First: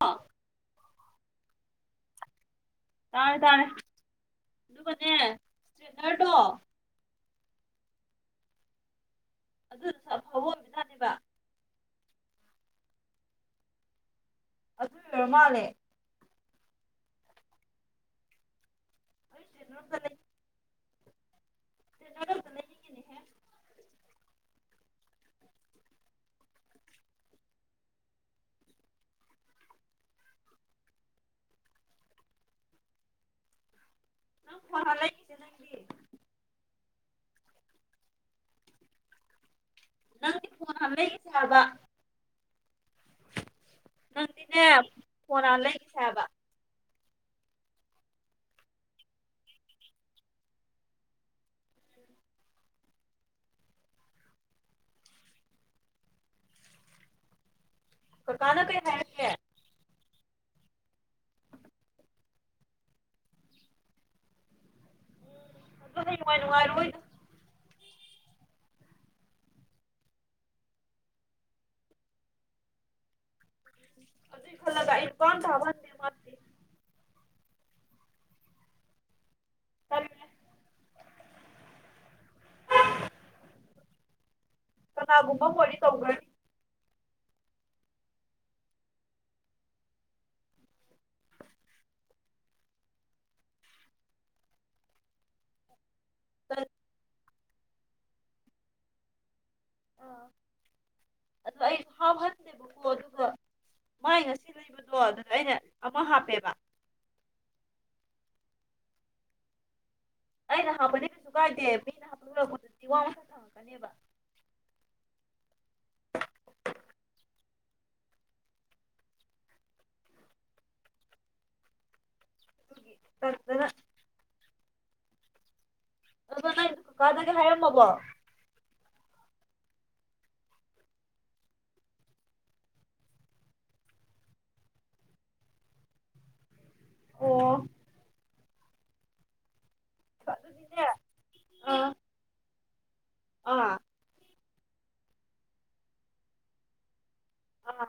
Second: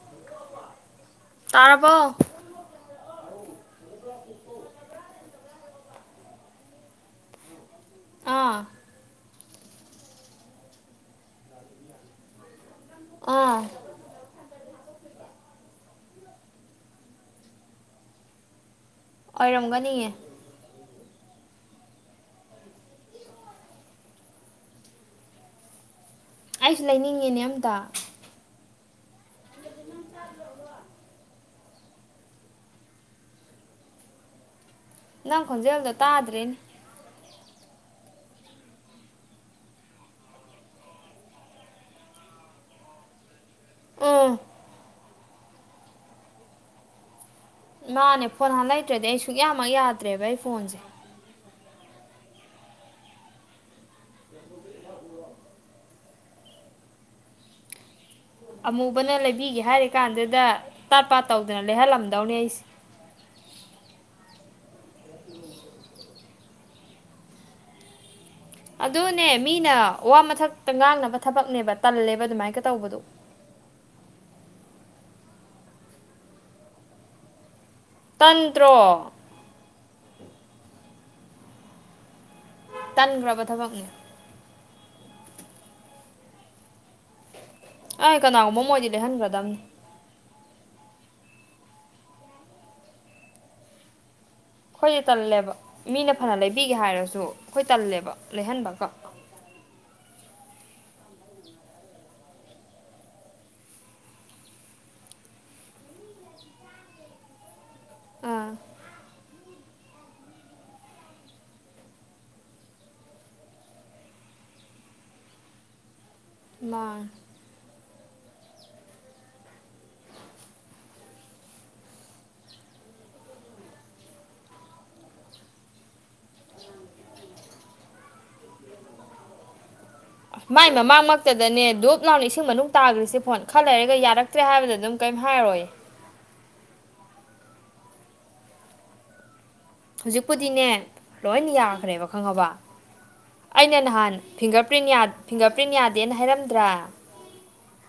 ꯑ ꯇꯥꯔꯕꯣ ꯇꯥꯥꯏꯔꯦ ꯇꯥꯏꯦ ꯑꯗꯨꯒꯅꯦ ꯏꯁꯇ꯭ꯔꯦꯠꯅꯔꯗꯣ ꯑꯥ ꯑꯗꯨꯗꯨꯁꯨ ꯑꯐꯕ ꯑꯣꯏꯔꯝꯕꯖꯥꯠꯅꯦꯕ ꯑꯥ ꯑꯗꯨꯏ ꯑꯣꯏꯔ ꯃꯥꯜꯂꯦ ꯑꯩ ꯏꯁꯇ꯭ꯔꯦꯠꯅꯔ ꯑꯝꯇ ꯑꯣꯏꯔꯝꯒꯅꯤꯌꯦ [unintelligible] ꯅꯔꯗꯣ ꯑꯝꯇ ꯂꯩꯅꯤꯡꯉꯤꯅꯦ ꯍꯦ ꯑꯩꯁꯨ ꯂꯩꯅꯤꯡꯉꯤꯅꯦ ꯑꯝꯇ ꯐꯍ ꯂꯩ ꯅꯪ ꯈꯣꯟꯖꯦꯜꯗꯣ ꯇꯥꯗ꯭ꯔꯦꯅꯦ ꯅꯪꯗꯤ ꯐꯣꯟ ꯍꯥꯟꯅ ꯂꯩꯒꯤꯁꯦ ꯍꯥꯏꯕ ꯎꯝ ꯅꯪꯗꯤꯅꯦ ꯐꯣꯟ ꯍꯥꯟꯅ ꯂꯩꯈꯤꯁꯦ ꯍꯥꯏꯕ ꯃꯥꯅꯦ ꯐꯣꯟ ꯍꯥꯟꯅ ꯂꯩꯇ꯭ꯔꯗꯤ ꯑꯩ ꯁꯨꯛꯌꯥ ꯃꯛ ꯌꯥꯗ꯭ꯔꯦꯕ ꯑꯩ ꯐꯣꯟꯁꯦ ꯀꯀꯥꯅ ꯀꯩ ꯑꯃꯨꯕꯅ ꯍꯥꯏꯔꯛꯀꯦ ꯂꯩꯕꯤꯒꯦ ꯍꯥꯏꯔꯤ ꯀꯥꯟꯗꯨꯗ ꯇꯥꯠ ꯄꯥꯠ ꯇꯧꯗꯅ ꯂꯩꯍꯜꯂꯝꯗꯧꯅꯦ ꯑꯩꯁꯦ ꯑꯗꯨ [unintelligible] ꯅꯨꯡꯉꯥꯏ ꯅꯨꯡꯉꯥꯏꯔꯣꯏ ꯑꯗꯨꯅꯦ ꯃꯤꯅ ꯋꯥ ꯃꯊꯛꯇ ꯉꯥꯡꯅꯕ ꯊꯕꯛꯅꯦꯕ ꯇꯜꯂꯦꯕ ꯑꯗꯨꯃꯥꯏꯅꯀ ꯇꯧꯕꯗꯣ ꯑꯗꯨ ꯈꯜꯂꯒ ꯑꯩ ꯂꯨꯄꯥ ꯑꯃꯇ ꯍꯥꯞꯍꯟꯗꯦ [unintelligible] ꯇꯟꯇ꯭ꯔ [inaudible] ꯇꯟꯈ꯭ꯔꯕ ꯊꯕꯛꯅꯦ ꯀꯅꯥꯒꯨꯝꯕ ꯑꯃ ꯑꯣꯏꯔꯗꯤ ꯇꯧꯒꯔꯥꯅꯤ ꯑꯩ ꯀꯅꯥꯒꯨꯝꯕ ꯑꯃ ꯑꯣꯏꯗꯤ ꯂꯩꯍꯟꯒ꯭ꯔꯗꯕꯅꯤ ꯑꯩꯈꯣꯏꯗꯤ ꯇꯜꯂꯦꯕ ꯃꯤꯅ ꯐꯅ ꯇꯜ ꯂꯩꯕꯤꯒꯦ ꯍꯥꯏꯔꯁꯨ ꯑꯩꯈꯣꯏ ꯇꯜꯂꯦꯕ ꯂꯩꯍꯟꯕꯒ [unintelligible] ꯃꯥꯏ ꯉꯁꯤ ꯂꯩꯕꯗꯣ ꯑꯗꯨꯗ ꯑꯩꯅ ꯑꯃ ꯍꯥꯞꯄꯦꯕ ꯑꯥ ꯑꯩꯅ ꯍꯥꯞꯄꯅꯤ ꯀꯩꯁꯨ ꯀꯥꯏꯗꯦ ꯃꯤꯅ ꯍꯥꯞꯄ ꯂꯔꯛꯄꯗꯨꯗꯤ ꯋꯥ ꯃꯊꯪ ꯊꯪꯉꯛꯀꯅꯦꯕ ꯃꯥꯅꯦ [unintelligible] ꯑꯗꯣ ꯅꯪ ꯀꯥꯀꯥꯗꯗꯤ ꯍꯥꯏꯔꯝꯃꯕꯣ ꯃꯥꯏ ꯃꯃꯥꯡꯃꯛꯇꯗꯅꯦ ꯗꯨꯞ ꯂꯥꯎꯅ ꯏꯁꯤꯡ ꯃꯅꯨꯡ ꯇꯥꯈ꯭ꯔꯤꯁꯦ ꯐꯣꯟ ꯈꯔ ꯂꯩꯔꯒ ꯌꯥꯔꯛ ꯇ꯭ꯔꯦ ꯍꯥꯏꯕꯗ ꯑꯗꯨꯝ ꯀꯩꯏꯝ ꯍꯥꯏꯔꯣꯏ ꯑꯣ ꯍꯧꯖꯤꯛꯄꯨꯗꯤꯅꯦ ꯑꯗꯨꯗꯤꯅꯦ ꯂꯣꯏꯅ ꯑ ꯌꯥꯈ꯭ꯔꯦꯕ ꯈꯪꯉꯕ ꯑꯥ ꯑꯩꯅ ꯅꯍꯥꯟ ꯐꯤꯡꯒꯔ ꯄ꯭ꯔꯤꯟ ꯌꯥꯗ ꯐꯤꯡꯒꯔ ꯄ꯭ꯔꯤꯟ ꯌꯥꯗꯦꯅ ꯍꯥꯏꯔꯝꯗ꯭ꯔꯥ ꯑꯥ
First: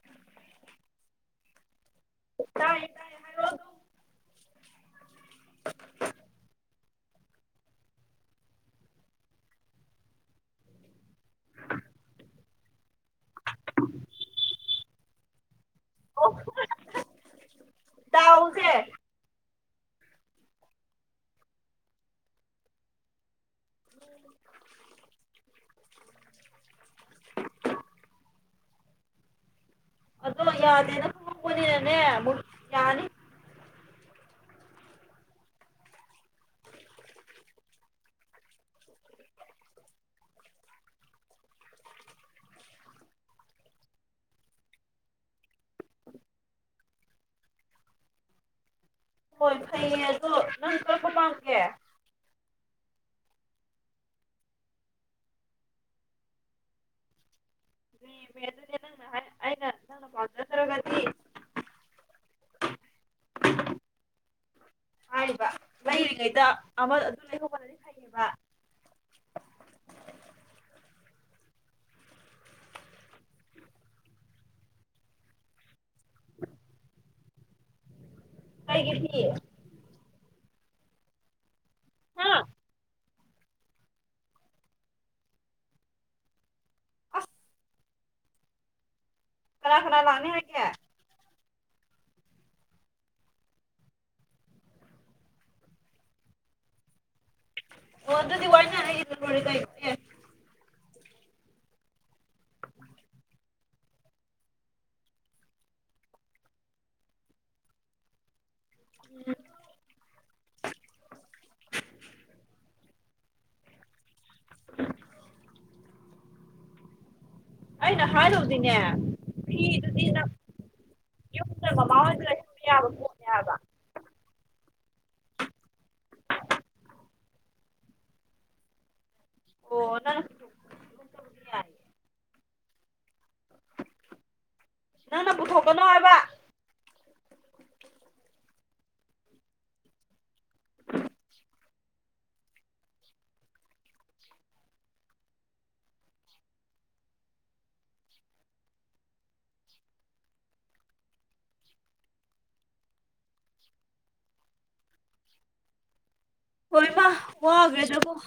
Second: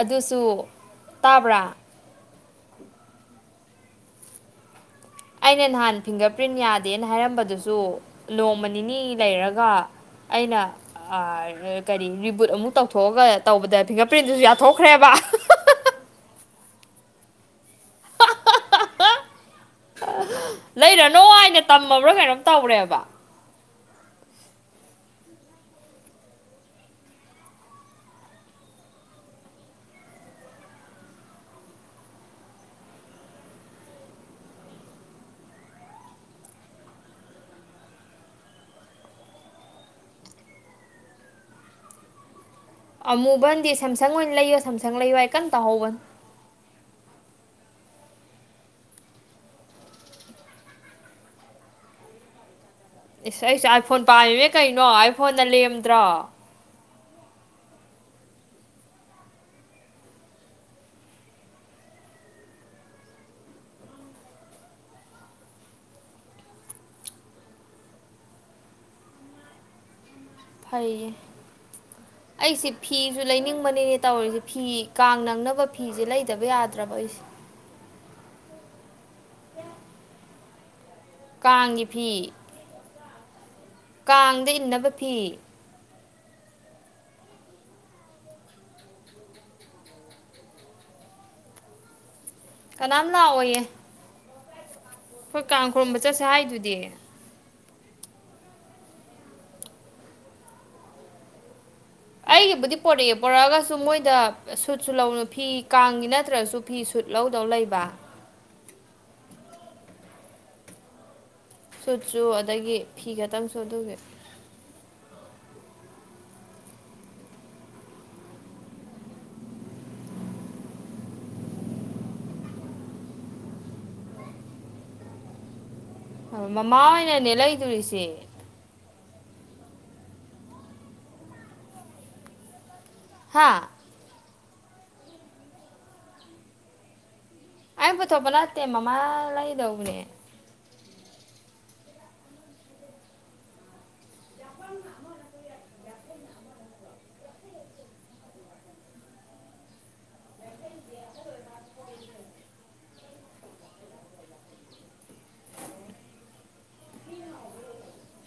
ꯑꯗꯨꯁꯨ ꯇꯥꯕ꯭ꯔꯥ ꯇꯥꯏ ꯇꯥꯏꯌꯦ ꯍꯥꯏꯔꯛꯑꯣ ꯑꯗꯨꯝ ꯑꯩꯅ ꯅꯍꯥꯟ ꯐꯤꯡꯒꯔ ꯄ꯭ꯔꯤꯟ ꯌꯥꯗꯦꯅ ꯍꯥꯏꯔꯝꯕꯗꯨꯁꯨ ꯅꯣꯡꯃ ꯅꯤꯅꯤ ꯂꯩꯔꯒ ꯑꯩꯅ ꯑꯥ ꯀꯔꯤ ꯔꯤꯕꯨꯠ ꯑꯃꯨꯛ ꯇꯧꯊꯣꯛꯑꯒ ꯇꯧꯕꯗ ꯐꯤꯡꯒꯔ ꯄ꯭ꯔꯤꯟꯗꯨꯨꯁꯨ ꯌꯥꯊꯣꯛꯈ꯭ꯔꯦꯕ [unintelligible] ꯗꯥꯎꯁꯦ ꯂꯩꯔꯅꯣ ꯍꯥꯏꯅ ꯇꯝꯃꯕ꯭ꯔꯥ ꯀꯩꯅꯣꯝ ꯇꯧꯔꯦꯕ ꯑꯗꯣ ꯌꯥꯗꯦꯅ ꯈꯪꯍꯧꯕꯅꯤꯅꯅꯦ ꯑꯃꯨꯛ ꯌꯥꯅꯤ ꯑꯃꯨꯕꯅꯗꯤ ꯁꯥꯝꯁꯪ ꯑꯣꯏꯅ ꯂꯩꯌꯣ ꯁꯥꯝꯁꯪ ꯂꯩꯌꯣ ꯍꯥꯏ ꯀꯟꯅ ꯇꯧꯍꯧꯕꯅꯤ ꯍꯣꯏ ꯐꯩꯌꯦ ꯑꯗꯣ ꯅꯪ ꯀꯔꯝꯕ ꯄꯥꯝꯒꯦ ꯏꯁꯁ ꯑꯩꯁꯦ ꯑꯥꯏꯐꯣꯟ ꯄꯥꯝꯃꯤꯃꯦ ꯀꯩꯅꯣ ꯑꯥꯏ ꯐꯣꯟꯗ ꯂꯦꯝꯗ꯭ꯔꯣ ꯂꯦꯝꯃꯦ ꯑꯗꯨꯅꯦ ꯅꯪꯅ ꯍꯥꯏ ꯑꯩꯅ ꯅꯪꯅ ꯄꯥꯝꯖꯗ꯭ꯔꯒꯗꯤ [unintelligible] ꯍꯥꯏꯔꯤꯕ ꯂꯩꯔꯤꯉꯩꯗ ꯑꯃ ꯑꯗꯨ ꯂꯩꯍꯧꯕꯅ ꯐꯩꯌꯦ [inaudible] ꯑꯩꯁꯦ ꯐꯤꯁꯨ ꯂꯩꯅꯤꯡꯕꯅꯤꯅꯦ ꯇꯧꯔꯤꯁꯦ ꯐꯤ ꯀꯥꯡ ꯅꯪꯅꯕ ꯐꯤꯁꯦ ꯂꯩꯗꯕ ꯌꯥꯗ꯭ꯔꯕ ꯑꯩꯁꯦ ꯀꯩꯒꯤ ꯐꯤ ꯀꯥꯡꯒꯤ ꯐꯤ ꯍꯥ ꯀꯥꯡꯗ ꯏꯟꯅꯕ ꯐꯤ ꯑꯁ ꯀꯅꯥ ꯀꯅꯥ ꯂꯥꯛꯅꯤ ꯍꯥꯏꯒꯦ ꯀꯅꯥꯝ ꯂꯥꯛꯑꯣꯏꯌꯦ ꯑꯈꯣꯏ ꯀꯥꯡ ꯈꯨꯔꯨꯝꯕ ꯆꯠꯁꯦ ꯍꯥꯏꯗꯨꯗꯤ ꯑꯣ ꯑꯗꯨꯗꯤ ꯋꯥꯏꯅꯔꯥ ꯏꯜꯂ ꯂꯣꯏꯔꯦ ꯀꯩꯅꯣ ꯑꯦ ꯑꯩꯒꯤꯕꯨꯗꯤ ꯄꯣꯔꯛꯑꯦ ꯄꯣꯔꯛꯑꯒꯁꯨ ꯃꯣꯏꯗ ꯁꯨꯠꯁꯨ ꯂꯧꯅ ꯐꯤ ꯀꯥꯡꯒꯤ ꯅꯠꯇ꯭ꯔꯁꯨ ꯐꯤ ꯁꯨꯠ ꯂꯧꯗꯧ ꯂꯩꯕ [unintelligible] ꯁꯨꯠꯁꯨ ꯑꯗꯒꯤ ꯐꯤ ꯈꯛꯇꯪꯁꯨ ꯑꯗꯨꯒꯤ [unintelligible] ꯑꯩꯅ ꯍꯥꯏꯗꯧꯗꯤꯅꯦ ꯐꯤꯗꯨꯗꯤ ꯅꯪ ꯌꯨꯝꯗ ꯃꯃꯥ ꯍꯣꯏꯗ ꯂꯩꯕ ꯌꯥꯕ ꯄꯣꯠꯅꯦ ꯍꯥꯏꯕ ꯍꯨꯃ ꯃꯃꯥ ꯍꯣꯏ ꯍꯣꯏꯅꯅꯦ ꯂꯩꯗꯣꯔꯤꯁꯦ ꯑꯣ ꯅꯪ ꯍꯥꯥ ꯅꯪꯅ ꯄꯨꯊꯣꯛꯀꯅꯣ ꯍꯥꯏꯕ ꯑꯩ ꯄꯨꯊꯣꯛꯄ ꯅꯠꯇꯦ ꯃꯃꯥ ꯂꯩꯗꯧꯕꯅꯦ ꯍꯣꯏꯃ ꯋꯥꯒ꯭ꯔꯦꯗꯀꯣ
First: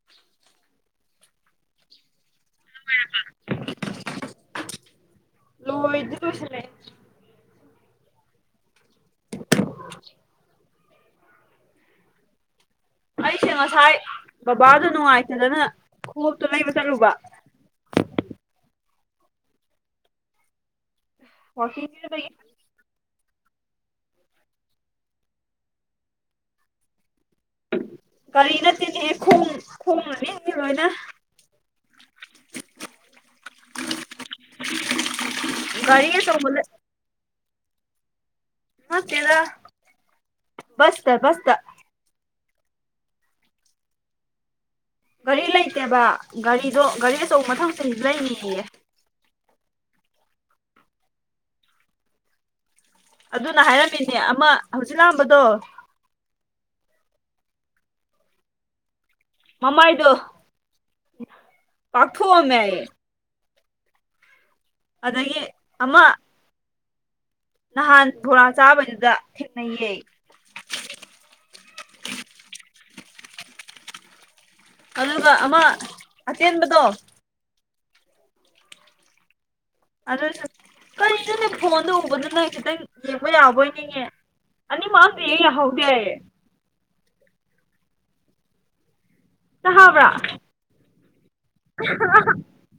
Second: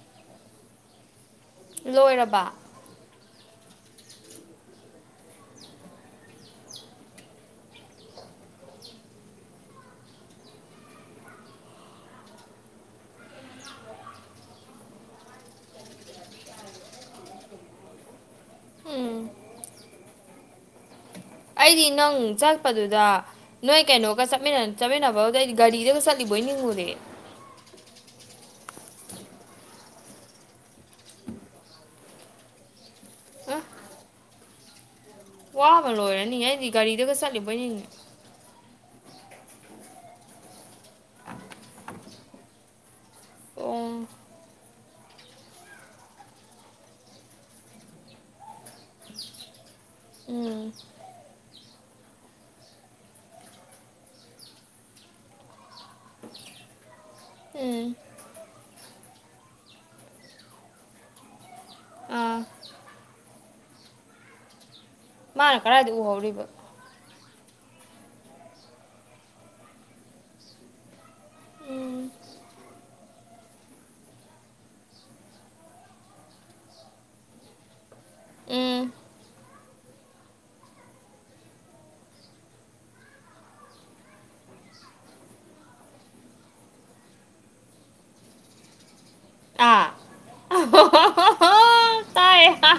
[unintelligible] ꯂꯣꯏꯔꯕꯥ [unintelligible] ꯂꯣꯏꯗꯤ ꯂꯣꯆꯁꯜꯂꯛꯑꯦ [unintelligible] ꯑꯩꯁꯦ ꯉꯁꯥꯏ ꯕꯕꯥꯗꯣ ꯅꯨꯡꯉꯥꯏꯇꯗꯅ ꯈꯣꯡꯎꯞꯇꯨ ꯂꯩꯕ ꯆꯠꯂꯨꯕ ꯎꯝ ꯑꯩꯗꯤ ꯋꯥꯛꯀꯤꯡ ꯆꯦꯟꯕꯒꯤ ꯅꯪ ꯆꯠ ꯆꯠꯄꯗꯨꯗ ꯅꯣꯏ ꯀꯩꯅꯣꯒ ꯆꯠꯃꯤ ꯆꯠꯃꯤꯟꯅꯕꯗꯗꯤ ꯒꯥꯔꯤꯗꯒ ꯆꯠꯂꯤꯕꯣꯏ ꯅꯤꯡꯉꯨꯔꯦ ꯀꯒꯥꯔꯤ ꯅꯠꯇꯦꯅꯦꯍꯦ ꯈꯣꯡ ꯈꯣꯡꯉꯅꯤ ꯂꯣꯏꯅ ꯑ ꯋꯥꯕ ꯒꯥꯔꯤ ꯂꯣꯏꯔꯅꯤ ꯑꯆꯧꯕ ꯑꯩꯗꯤ ꯒꯥꯔꯤꯗꯒ ꯆꯠꯂꯤꯕꯣꯏꯅꯤꯅꯦ ꯅꯇꯦꯗ ꯕꯁꯇ ꯕꯁꯇ ꯑꯣ ꯒꯥꯔꯤ ꯂꯩꯇꯦꯕ ꯒꯥꯔꯤꯗꯣ ꯒꯥꯔꯤ ꯑꯆꯧꯕ ꯃꯊꯪꯁꯤꯡ ꯂꯩꯅꯤꯌꯦ ꯎꯝ ꯑꯗꯨꯅ ꯍꯥꯏꯔꯝꯃꯤꯅꯦ ꯑꯃ ꯍꯧꯖꯤꯛ ꯂꯥꯛꯑꯝꯕꯗꯣ ꯎꯝ ꯃꯃꯥꯏꯗꯣ ꯑꯥ ꯄꯥꯛꯊꯣꯛꯑꯝꯃꯦ ꯑꯩ ꯑꯗꯒꯤ ꯃꯥꯅ ꯀꯗꯥꯏꯗ ꯑꯃ ꯎꯍꯧꯔꯤꯕ ꯅꯍꯥꯟ ꯕꯣꯔꯥ ꯆꯥꯕꯗꯨꯗ ꯊꯦꯡꯅꯩꯌꯦ ꯎꯝ ꯑꯗꯨꯒ ꯑꯃ ꯑꯇꯦꯟꯕꯗꯣ ꯎꯝ ꯑꯗꯨꯁꯨ ꯀꯔꯤꯅꯣꯅꯦ ꯐꯣꯟꯗ ꯎꯕꯗꯨꯅ ꯈꯤꯇꯪ ꯌꯦꯡꯕ ꯌꯥꯕ ꯑꯣꯏꯅꯤꯉ ꯑꯅꯤ ꯃꯛ ꯑꯝꯇ ꯍꯦꯛ ꯌꯥꯍꯧ ꯗꯦ ꯑ ꯇꯥꯕ꯭ꯔꯥ ꯍ ꯍ ꯍꯣ [unintelligible]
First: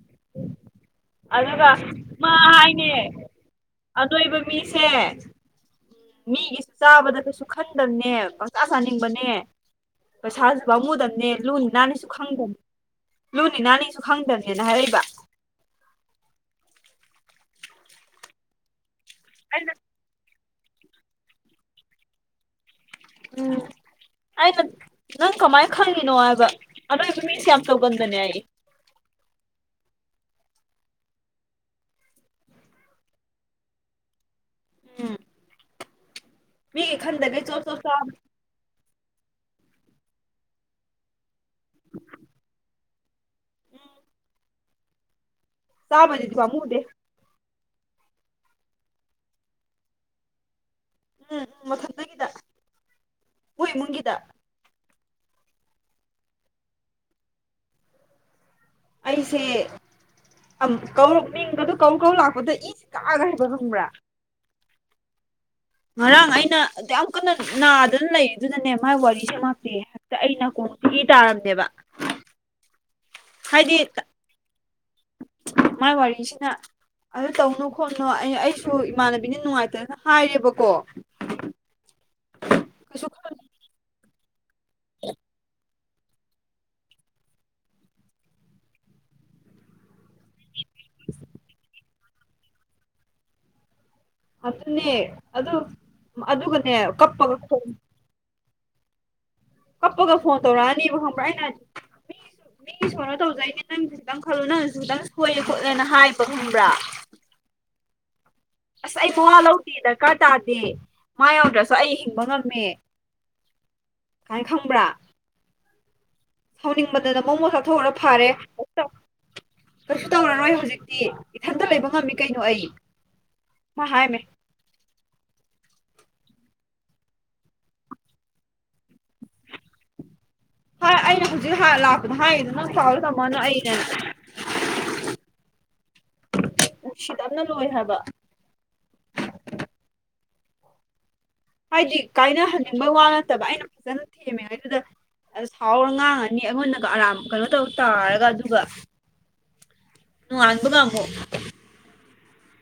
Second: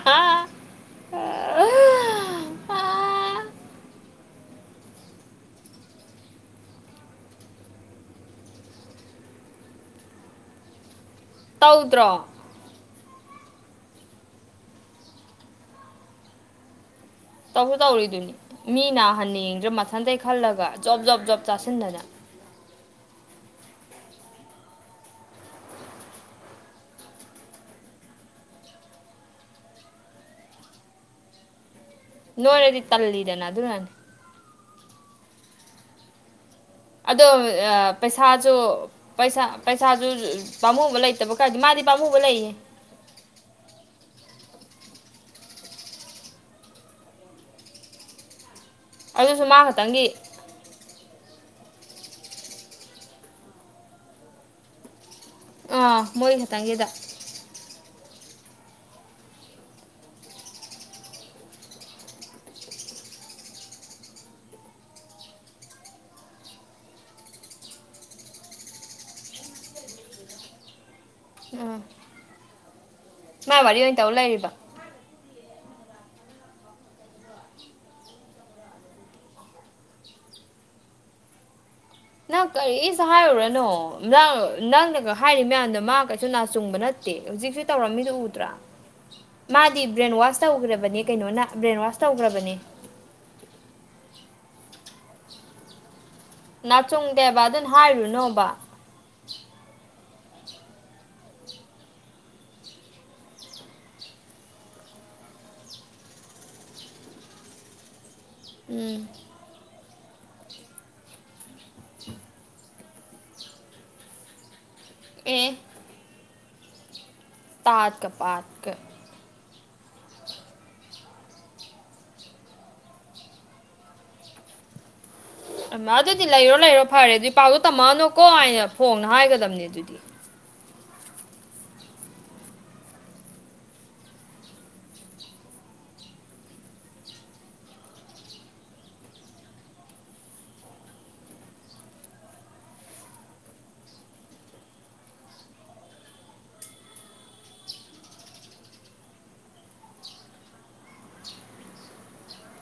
[inaudible] ꯑꯗꯨꯒ ꯃꯥ ꯍꯥꯏꯅꯦ ꯑꯅꯣꯏꯕ ꯃꯤꯁꯦ ꯃꯤꯒꯤꯁꯨ ꯆꯥꯕꯗ ꯀꯩꯁꯨ ꯈꯟꯗꯕꯅꯦ ꯄꯪꯆꯥꯥ ꯆꯥꯅꯤꯡꯕꯅꯦ ꯄꯩꯁꯥꯁꯨ ꯄꯥꯝꯃꯨꯗꯕꯅꯦ ꯂꯨ ꯅꯥꯅꯤꯁꯨ ꯇꯧꯗ꯭ꯔꯣ ꯈꯪꯗꯕꯅꯦ ꯂꯨ ꯅꯥꯅꯤꯁꯨ ꯈꯪꯗꯕꯅꯦꯅ ꯍꯥꯏꯔꯛꯏꯕ ꯇꯧꯁꯨ ꯇꯧꯔꯤꯗꯨꯅꯤ ꯃꯤ ꯍꯟꯅ ꯌꯦꯡꯗ꯭ꯔ ꯑꯩꯅ ꯃꯊꯟꯇꯩ ꯈꯜꯂꯒ ꯖꯣꯕ ꯖꯣꯕ ꯖꯣꯕ ꯆꯥꯁꯤꯟꯗꯅ ꯎꯝ ꯑꯩꯅ ꯅꯪ ꯀꯃꯥꯏꯅ ꯈꯪꯉꯤꯅꯣ ꯍꯥꯏꯕ ꯑꯔꯣꯏꯕ ꯃꯤꯁꯦ ꯌꯥꯝ ꯇꯧꯒꯟꯕꯅꯦ ꯑꯩ ꯅꯣꯏꯔꯗꯤ ꯇꯜꯂꯤꯗꯅ ꯑꯗꯨ ꯅꯅꯤ ꯎꯝ ꯃꯤꯒꯤ ꯑꯗꯣ ꯈꯟꯗꯅꯦ ꯆꯣ ꯆꯣ ꯆ ꯄꯩꯁꯥꯁꯨ ꯄꯩꯁꯥ ꯄꯩꯁꯥꯁꯨ ꯄꯥꯝꯃꯨꯕ ꯂꯩꯇꯕ ꯈꯔꯗꯤ ꯃꯥꯗꯤ ꯄꯥꯝꯃꯨꯕ ꯂꯩꯌꯦ ꯆꯥꯕꯩꯗꯤ ꯄꯥꯃꯨꯗꯦ ꯑꯗꯨꯁꯨ ꯃꯥ ꯈꯇꯪꯒꯤ ꯎꯝ ꯎꯝ ꯃꯊꯟꯗꯒꯤꯗ ꯍꯣꯏ ꯏꯃꯨꯡꯒꯤꯗ ꯑꯥ ꯃꯣꯏ ꯈꯇꯪꯒꯤꯗ ꯑꯩꯁꯦ ꯃꯤꯡꯒꯗꯣ ꯀ ꯀꯧ ꯂꯥꯛꯄꯗ ꯏꯁꯤ ꯀꯥꯑꯒ ꯍꯕ ꯈꯪꯕ꯭ꯔꯥ ꯉꯔꯥꯡ ꯑꯩꯅ ꯌꯥꯝ ꯀꯟꯅ ꯅꯥꯗꯅ ꯂꯩ ꯑꯗꯨꯅꯅꯦ ꯃꯥꯏ ꯋꯥꯔꯤꯁꯦ ꯉꯥꯛꯇꯤ ꯍꯦꯛꯇ ꯑꯩꯅ ꯀ ꯀꯤꯇꯔꯗꯕ ꯃꯥ ꯋꯥꯔꯤ ꯑꯣꯏ ꯇꯥꯎ ꯑꯣꯂꯥꯏꯔꯤꯕ ꯃꯥꯏ ꯋꯥꯔꯤꯁꯤꯅ ꯑꯗꯨ ꯇꯧꯅꯨ ꯈꯣꯠꯅꯨ ꯑꯩ ꯑꯩꯁꯨ ꯏꯃꯥꯟꯅꯕꯤꯅ ꯅꯨꯡꯉꯥꯏꯇꯗꯅ ꯍꯥꯏꯔꯦꯕꯀꯣ [unintelligible] ꯅꯪ ꯀꯔꯤꯁꯨ ꯀꯩꯁꯨ ꯈꯜꯂꯨ ꯍꯥꯏꯔꯨꯔꯅꯣ ꯅꯪ ꯅꯪꯅꯒ ꯍꯥꯏꯔꯤ ꯃꯌꯥꯝꯗꯣ ꯃꯥ ꯀꯩꯁꯨ ꯅꯥ ꯆꯨꯡꯕ ꯅꯠꯇꯦ ꯍꯧꯖꯤꯛꯁꯨ ꯇꯧꯔꯝꯃꯤꯗꯨ ꯎꯗ꯭ꯔꯥ ꯃꯥꯗꯤ ꯕ꯭ꯔꯦꯟꯋꯥꯁ ꯇꯧꯈ꯭ꯔꯕꯅꯤ ꯀꯩꯅꯣꯅ ꯕ꯭ꯔꯦꯟꯋꯥꯁ ꯇꯧꯈ꯭ꯔꯕꯅꯦ ꯑꯗꯨꯅꯦ ꯑꯗꯨ ꯑꯗꯨꯒꯅꯦ ꯀꯞꯄꯒ ꯍꯥꯏꯔꯨ ꯅꯨꯕ ꯀꯞꯄꯒ ꯐꯣꯟ ꯇꯧꯔꯅꯤꯕ ꯈ꯭ꯔ ꯃꯤꯒꯤ ꯁꯣꯅ ꯇꯧꯖꯩꯅꯦ ꯅꯪꯁꯨ ꯈꯤꯇꯪ ꯈꯜꯂꯨ ꯅꯪꯁꯨ ꯈꯤꯇꯪ ꯁꯣꯏꯌꯦ ꯈꯣꯠꯂꯦꯅ ꯍꯥꯏꯕ ꯈꯪꯕ꯭ꯔꯥ ꯑꯁ ꯎꯝ ꯑꯩ ꯄꯋꯥ ꯂꯧꯗꯦ ꯗꯔꯀꯥꯔ ꯇꯥꯗꯦ ꯃꯥ ꯌꯧꯗ꯭ꯔꯁꯨ ꯑꯩ ꯍꯤꯡꯕ ꯉꯝꯃꯦ ꯀꯥꯏꯅ ꯈꯪꯕ꯭ꯔꯥ ꯑꯦ ꯍꯥꯎꯅꯤꯡꯃꯟꯗꯅ ꯃꯣ ꯃꯣ ꯆꯥꯊꯣꯛꯑꯔ ꯇꯥꯠꯀ ꯐꯥꯔꯦ ꯄꯥꯠꯀ ꯀꯩꯁꯨ ꯇꯧꯔꯔꯣꯏ ꯍꯧꯖꯤꯛꯇꯤ ꯏꯊꯟꯇ ꯂꯩꯕ ꯉꯝꯃꯤ ꯀꯩꯅꯣ ꯑꯩ ꯃꯥ ꯍꯥꯏ ꯃꯦ ꯑꯩꯃꯥ ꯑꯗꯨꯗꯤ ꯂꯩꯔꯣ ꯂꯩꯔꯣ ꯐꯔꯦ ꯑꯗꯨꯗꯤ ꯄꯥꯛꯗꯣ ꯇꯝꯃꯛꯑꯅꯨꯀꯣ ꯍꯥꯏꯅ ꯐꯣꯡꯅ ꯍꯥꯏꯒꯗꯕꯅꯦ ꯑꯗꯨꯗꯤ ꯍꯥꯏ ꯑꯩꯅ ꯍꯧꯖꯤꯛ ꯍꯥꯟꯅ ꯂꯥꯛꯄꯗ ꯍꯥꯏꯔꯤꯗꯣ ꯅꯪ ꯄꯥꯎꯗꯣ ꯇꯝꯃꯛꯑꯅꯨ ꯑꯩꯅꯦ ꯅꯨꯡꯁꯤꯗꯝꯅ ꯂꯣꯏꯔꯦ ꯍꯥꯏꯕ ꯍꯥꯏꯗꯤ ꯀꯥꯏꯅꯍꯟꯅꯤꯡꯕꯩ ꯋꯥ ꯅꯠꯇꯕ ꯑꯩꯅ ꯐꯖꯅ ꯊꯦꯝꯃꯤꯉꯩꯗꯨꯗ ꯑꯁ ꯍꯥꯎꯔ ꯉꯥꯡꯉꯅꯤ ꯑꯩꯉꯣꯟꯗꯒ ꯑꯔꯥꯝ ꯀꯩꯅꯣ ꯇꯧ ꯇꯥꯔꯒ ꯑꯗꯨꯒ ꯅꯣꯡꯉꯥꯟꯕꯒꯥ ꯑꯃꯨꯛ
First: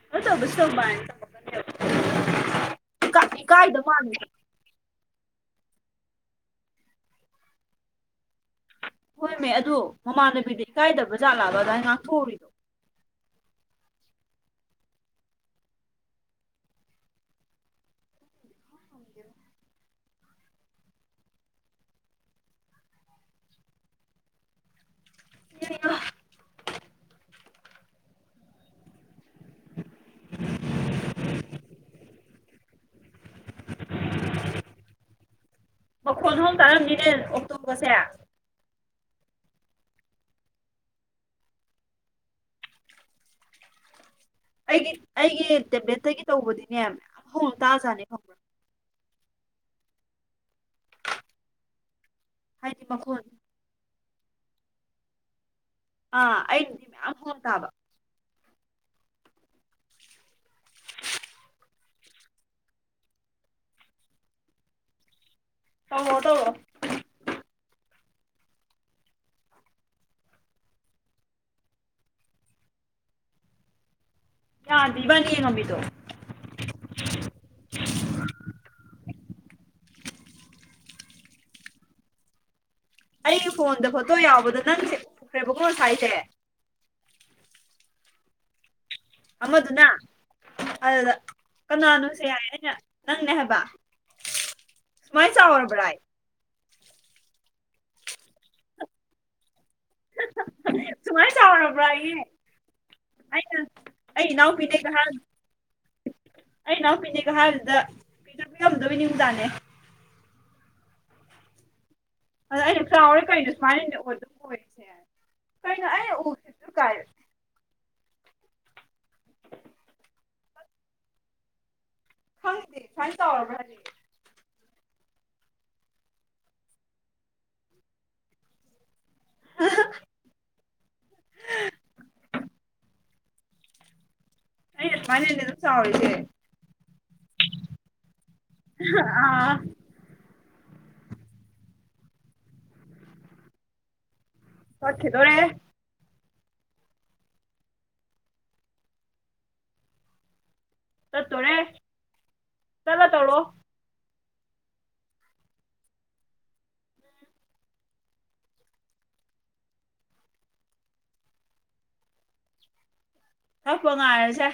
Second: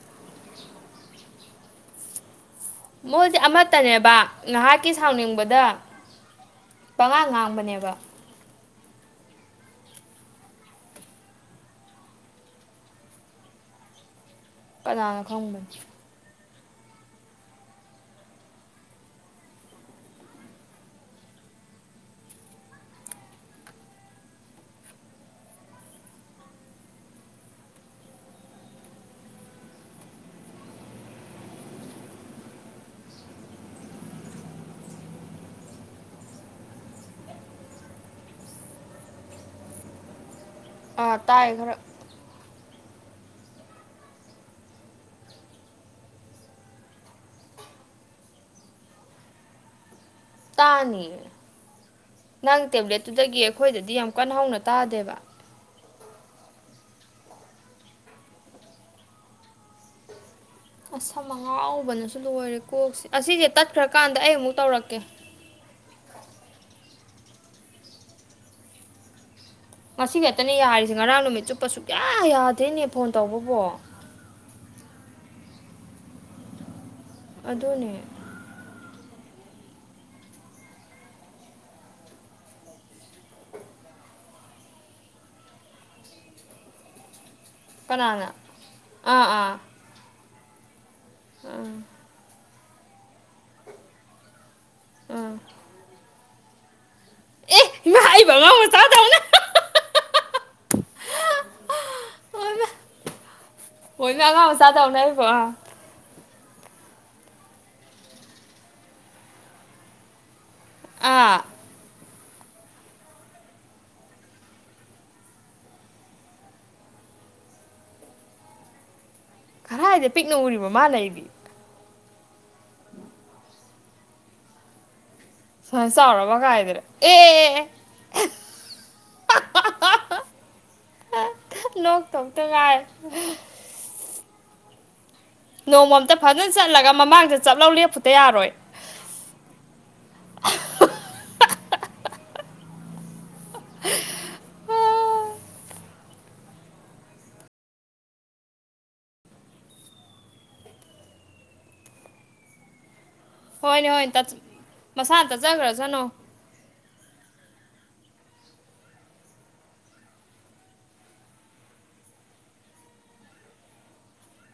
[unintelligible] ꯃꯣꯏꯁꯦ ꯏꯀꯥꯏꯗ ꯑꯃꯠꯇꯅꯦꯕ ꯃꯥꯜꯂꯦ ꯉꯍꯥꯛꯀꯤ ꯁꯥꯎꯅꯤꯡꯕꯗ ꯄꯉꯥꯡ ꯉꯥꯡꯕꯅꯦꯕ ꯍꯣꯏꯃꯦ ꯑꯗꯣ ꯃꯃꯥꯟꯅꯕꯤꯗ ꯏꯀꯥꯏꯗꯕ ꯖꯥꯠꯂꯥꯑꯕ ꯑꯗꯥꯏꯟ ꯉꯥꯛꯊꯣꯛꯎꯔꯤꯗꯣ ꯀꯅꯥꯅ ꯈꯪꯕꯅꯣ [unintelligible] ꯃꯈꯣꯟ ꯍꯧ ꯇꯥꯔꯝꯅꯤꯅꯦ ꯑꯣꯛꯇꯣꯕꯔꯁꯦ ꯑꯥ ꯇꯥꯏ ꯈꯔ ꯑꯩꯒꯤ ꯑꯩꯒꯤ ꯇꯦꯕ꯭ꯂꯦꯠꯇꯒꯤ ꯇꯧꯕꯗꯤꯅꯦ ꯌꯥꯝ ꯍꯧꯅ ꯇꯥꯖꯥꯅꯤ ꯈꯪꯕ꯭ꯔꯥ ꯇꯥꯅꯤꯌꯦ ꯅꯪ ꯍꯥꯏꯗꯤ ꯃꯈꯣꯟ ꯇꯦꯕ꯭ꯂꯦꯠꯇꯨꯗꯒꯤ ꯑꯩꯈꯣꯏꯗꯗꯤ ꯌꯥꯝ ꯀꯟꯅ ꯍꯧꯅ ꯇꯥꯗꯦꯕ ꯑꯥ ꯑꯩ ꯕꯨꯗꯤ ꯃꯌꯥꯝ ꯍꯧꯅ ꯇꯥꯕ ꯑꯁꯝ ꯑꯉꯥꯎꯕꯅꯁꯨ ꯂꯣꯏꯔꯦ ꯀꯣꯛꯁꯦ ꯑꯁꯤꯖꯦ ꯇꯠꯈ꯭ꯔꯀꯥꯟꯗ ꯑꯩ ꯑꯃꯨꯛ ꯇꯧꯔꯛꯀꯦ ꯇꯧꯔꯣ ꯇꯧꯔꯣ ꯉꯁꯤ ꯈꯦꯛꯇꯅꯦ ꯌꯥꯔꯤꯁꯦ ꯉꯔꯥꯡ ꯅꯨꯃꯤꯠ ꯆꯨꯞꯄꯁꯨꯨꯛꯌꯥ ꯌꯥꯗꯦꯅꯦ ꯐꯣꯟ ꯇꯧꯕꯕꯣ ꯌꯥꯗꯤ ꯏꯕꯅꯤ ꯌꯦꯡꯉꯝꯃꯤꯗꯣ ꯑꯗꯨꯅꯦ ꯑꯩꯒꯤ ꯐꯣꯟꯗ ꯐꯣꯇꯣ ꯌꯥꯎꯕꯗꯣ ꯅꯪꯁꯦ [unintelligible] ꯉꯁꯥꯏꯖꯦ ꯀꯅꯥꯅ ꯑꯥ ꯑꯥ ꯑꯃꯗꯨꯅ ꯑꯗꯨꯗ ꯑꯥ ꯀꯅꯥꯅꯣꯁꯦ ꯍꯥꯏ ꯑꯩꯅ ꯅꯪꯅꯦ ꯍꯥꯏꯕ ꯁꯨꯃꯥꯏ ꯑꯥ ꯆꯥꯎꯔꯕ꯭ꯔꯥꯌꯦ ꯑꯦ ꯏꯃꯥ ꯑꯩꯕꯨ ꯑꯉꯥꯡ ꯃꯆꯥꯗꯧꯅ ꯁꯨꯃꯥꯏꯅ ꯆꯥꯎꯔꯕ꯭ꯔꯥ ꯑꯌꯦ ꯑꯩꯅ ꯃꯣꯏꯅ ꯑꯩ ꯑꯉꯥꯡ ꯏꯅꯥꯎ ꯄꯤꯅꯦꯒꯥ ꯃꯆꯥꯗꯧꯅ ꯍꯥꯏ ꯑꯩꯕꯨ ꯑꯥ ꯑꯩ ꯏꯅꯥꯎꯄꯤꯅꯦꯒꯥ ꯍꯥꯏꯕꯗꯨꯗ ꯄꯤꯇꯨ ꯄꯤꯛꯑꯝꯗꯣꯏ ꯅꯤꯡꯖꯥꯅꯦ ꯑꯥ ꯑꯗ ꯑꯩꯅ ꯆꯥꯎꯔꯦ ꯀꯔꯤꯗꯣ ꯁꯨꯃꯥꯏꯅꯅꯦ ꯑꯗꯨꯝ ꯑꯣꯏꯔꯤꯁꯦ ꯀꯩꯅꯣ ꯑꯩ ꯎꯁꯤꯁꯨ ꯀꯥꯏ ꯀꯔꯥꯏꯗꯥ ꯄꯤꯛꯅ ꯎꯔꯤꯕ ꯃꯥꯅ ꯑꯩꯗꯤ ꯈꯪꯗꯦ ꯁꯨꯃꯥꯏꯟ ꯆꯥꯎꯔꯕ ꯍꯥꯏꯔꯦ ꯁꯨꯃꯥꯏꯟ ꯆꯥꯎꯔꯕ ꯀꯥꯏꯗꯅ ꯑꯦ ꯑꯦ ꯑꯦ [unintelligible] ꯅꯣꯛꯇꯧꯇꯥ ꯉꯥꯏꯔꯦ ꯑꯩ ꯑꯗꯨꯃꯥꯏꯟ [unintelligible] ꯅꯣꯡꯃꯥ ꯑꯝꯇꯥ ꯐꯖꯅ ꯆꯠꯂꯒ ꯃꯃꯥꯡꯗ ꯆꯞ ꯂꯥꯎ ꯂꯦꯞꯄꯨꯗꯥ ꯌꯥꯔꯣꯏ ꯑꯥ [inaudible] ꯇꯠꯈꯤꯗꯣꯔꯦꯍꯦ ꯆꯠꯇꯣꯔꯦ ꯇꯠꯂꯥ ꯇꯧꯔꯣ ꯍꯣꯏꯅꯦ ꯍꯣꯏ ꯃꯁꯥꯅ ꯇꯠꯆꯈ꯭ꯔꯖꯅꯨ ꯇꯠꯄ ꯉꯥꯏꯔꯁꯦ